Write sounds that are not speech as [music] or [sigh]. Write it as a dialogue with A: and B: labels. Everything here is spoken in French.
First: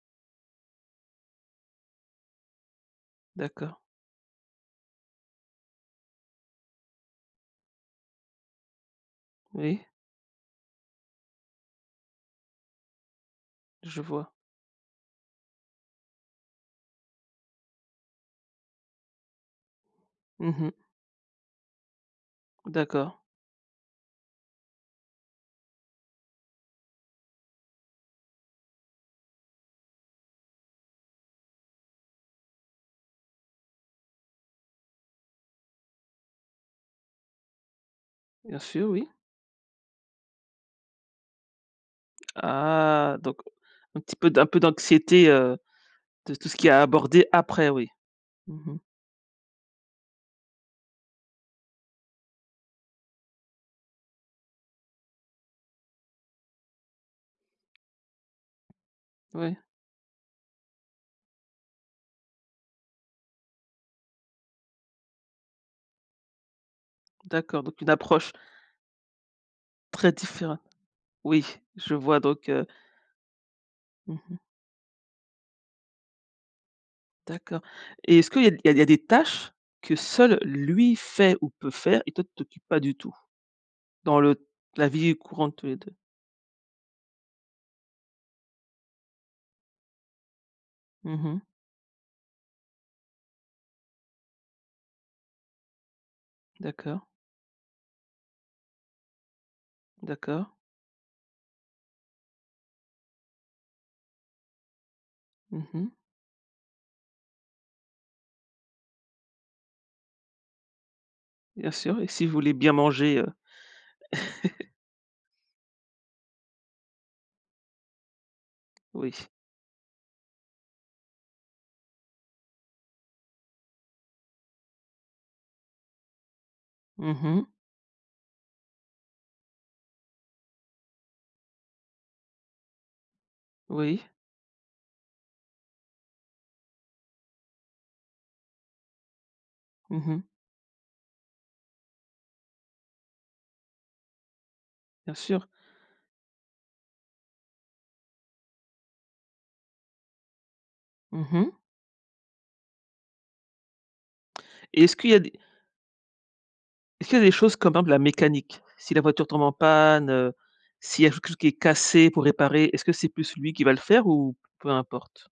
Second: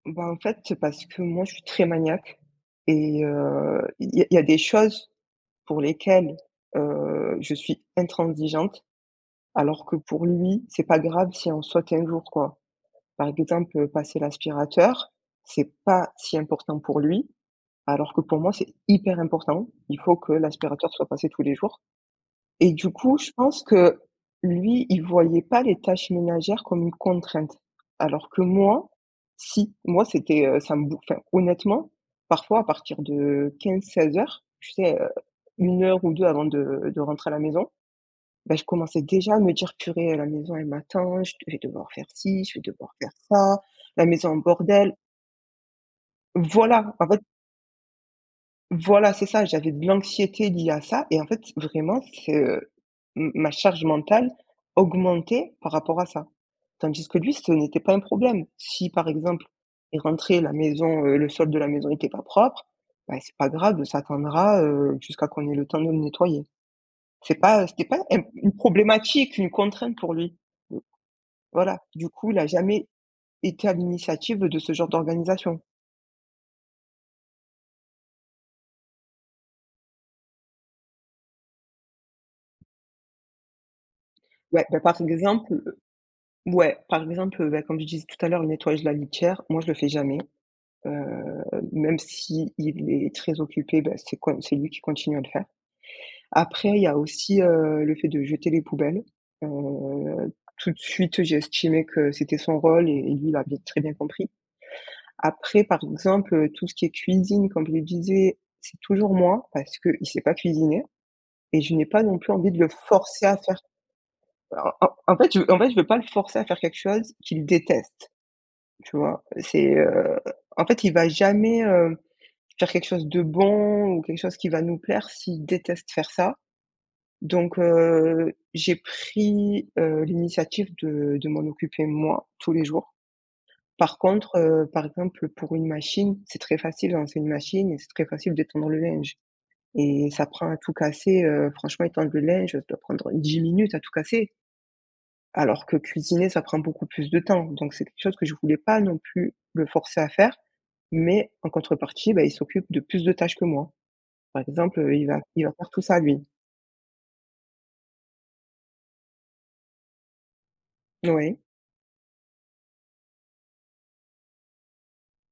A: Ben, en fait, parce que moi, je suis très maniaque. Et
B: D'accord.
A: heu, il y a il y a des choses pour lesquelles, heu, je suis intransigeante, alors
B: Oui.
A: que pour lui, c'est pas grave si on saute un jour, quoi. Par exemple,
B: Je
A: passer
B: vois.
A: l'aspirateur, c'est pas si important pour lui, alors que pour moi, c'est hyper important. Il faut que
B: Mmh mh.
A: l'aspirateur soit passé tous les jours. Et du coup,
B: D'accord.
A: je pense que, lui, il voyait pas les tâches ménagères comme une contrainte. Alors que moi, si. Moi c'était, heu ça me bouf enfin honnêtement, parfois à partir de 15:00-16:00, tu sais heu, 1 heure ou 2 avant de de rentrer à la maison, ben,
B: Bien
A: je
B: sûr,
A: commençais
B: oui.
A: déjà à me dire: «Purée, la maison elle m'attend, je d vais devoir faire ci, je vais devoir faire
B: Ah, donc
A: ça,
B: un
A: la
B: petit
A: maison
B: peu
A: en
B: un peu
A: bordel».
B: d'anxiété, heu, de tout ce qui est à
A: Voilà! En fait
B: aborder après, oui. Mmh mh.
A: Voilà, c'est ça, j'avais de l'anxiété liée à ça et en fait, vraiment, c'est, heu, m ma charge mentale, augmentait par rapport à ça. Tandis que lui, ce n'était pas un problème. Si par exemple,
B: Ouais.
A: il rentrait, la maison, heu, le sol de la maison était pas propre, bah, c'est pas grave ça attendra, heu, jusqu'à qu'on ait le temps de le nettoyer. C'est
B: D'accord,
A: pas
B: donc
A: c'était
B: une
A: pas un
B: approche
A: une problématique, une contrainte
B: très
A: pour lui.
B: différe Oui,
A: Voilà,
B: je
A: du
B: vois,
A: coup, il a
B: donc, heu
A: jamais été à
B: Mmh mh.
A: l'initiative de ce genre d'organisation.
B: D'accord. Et est-ce qu'il y a d il y a il y a des tâches, que seul lui fait ou peut faire et toi tu t'occupes pas du tout? Dans le
A: Ouais, bah,
B: la
A: parce
B: vie courante
A: exemple
B: tous les 2.
A: ouais, par exemple, ben, comme je disais tout à l'heure, le nettoyage de la litière, moi je le fais jamais. Heu,
B: Mmh mh.
A: même s'il est très occupé, ben, c'est quan c'est lui qui continue à le faire. Après, il y a
B: D'accord.
A: aussi, heu, le fait de jeter les poubelles. Heu,
B: D'accord.
A: tout de suite j'ai estimé que c'était son rôle et lui il l'avait très bien compris. Après
B: Mmh
A: par
B: mh.
A: exemple tout ce qui est cuisine comme je le disais, c'est toujours moi parce qu'il sait pas cuisiner et
B: Bien
A: je n'ai
B: sûr,
A: pas
B: et
A: non
B: si
A: plus envie
B: voulez
A: de le
B: bien manger,
A: forcer
B: heu?
A: à faire
B: [chuckles]
A: bah, en en fait en fait, je veux pas le forcer à faire quelque chose qu'il déteste. Tu
B: Oui.
A: vois? C'est heu en fait il va jamais, heu, faire quelque chose de bon ou quelque chose qui va nous plaire s'il déteste faire ça.
B: Mmh mh.
A: Donc, heu, j'ai pris, heu, l'initiative de de m'en occuper moi, tous les jours. Par
B: Oui.
A: contre, heu, par exemple pour une machine, c'est très facile de lancer une machine et c'est très facile d'étendre le linge.
B: Mmh
A: Et
B: mh.
A: ça prend à tout casser, heu, franchement, étendre le linge, ça doit prendre 10 minutes à tout casser?
B: Bien sûr.
A: Alors que cuisiner, ça prend beaucoup plus de temps. Donc, c'est quelque chose que je voulais pas non plus le forcer à faire,
B: Mmh
A: mais en
B: mh.
A: contrepartie, bah, il s'occupe de plus de tâches que moi. Par
B: Et
A: exemple,
B: est-ce
A: il
B: qu'il y a
A: va
B: des
A: il va faire tout ça, lui.
B: Est-ce qu'il y des choses comme par exemple la mécanique? Si la voiture tombe en panne, heu, s'il y quelque chose
A: Oui.
B: qui est cassé pour réparer, est-ce que c'est plus lui qui va le faire ou peu importe?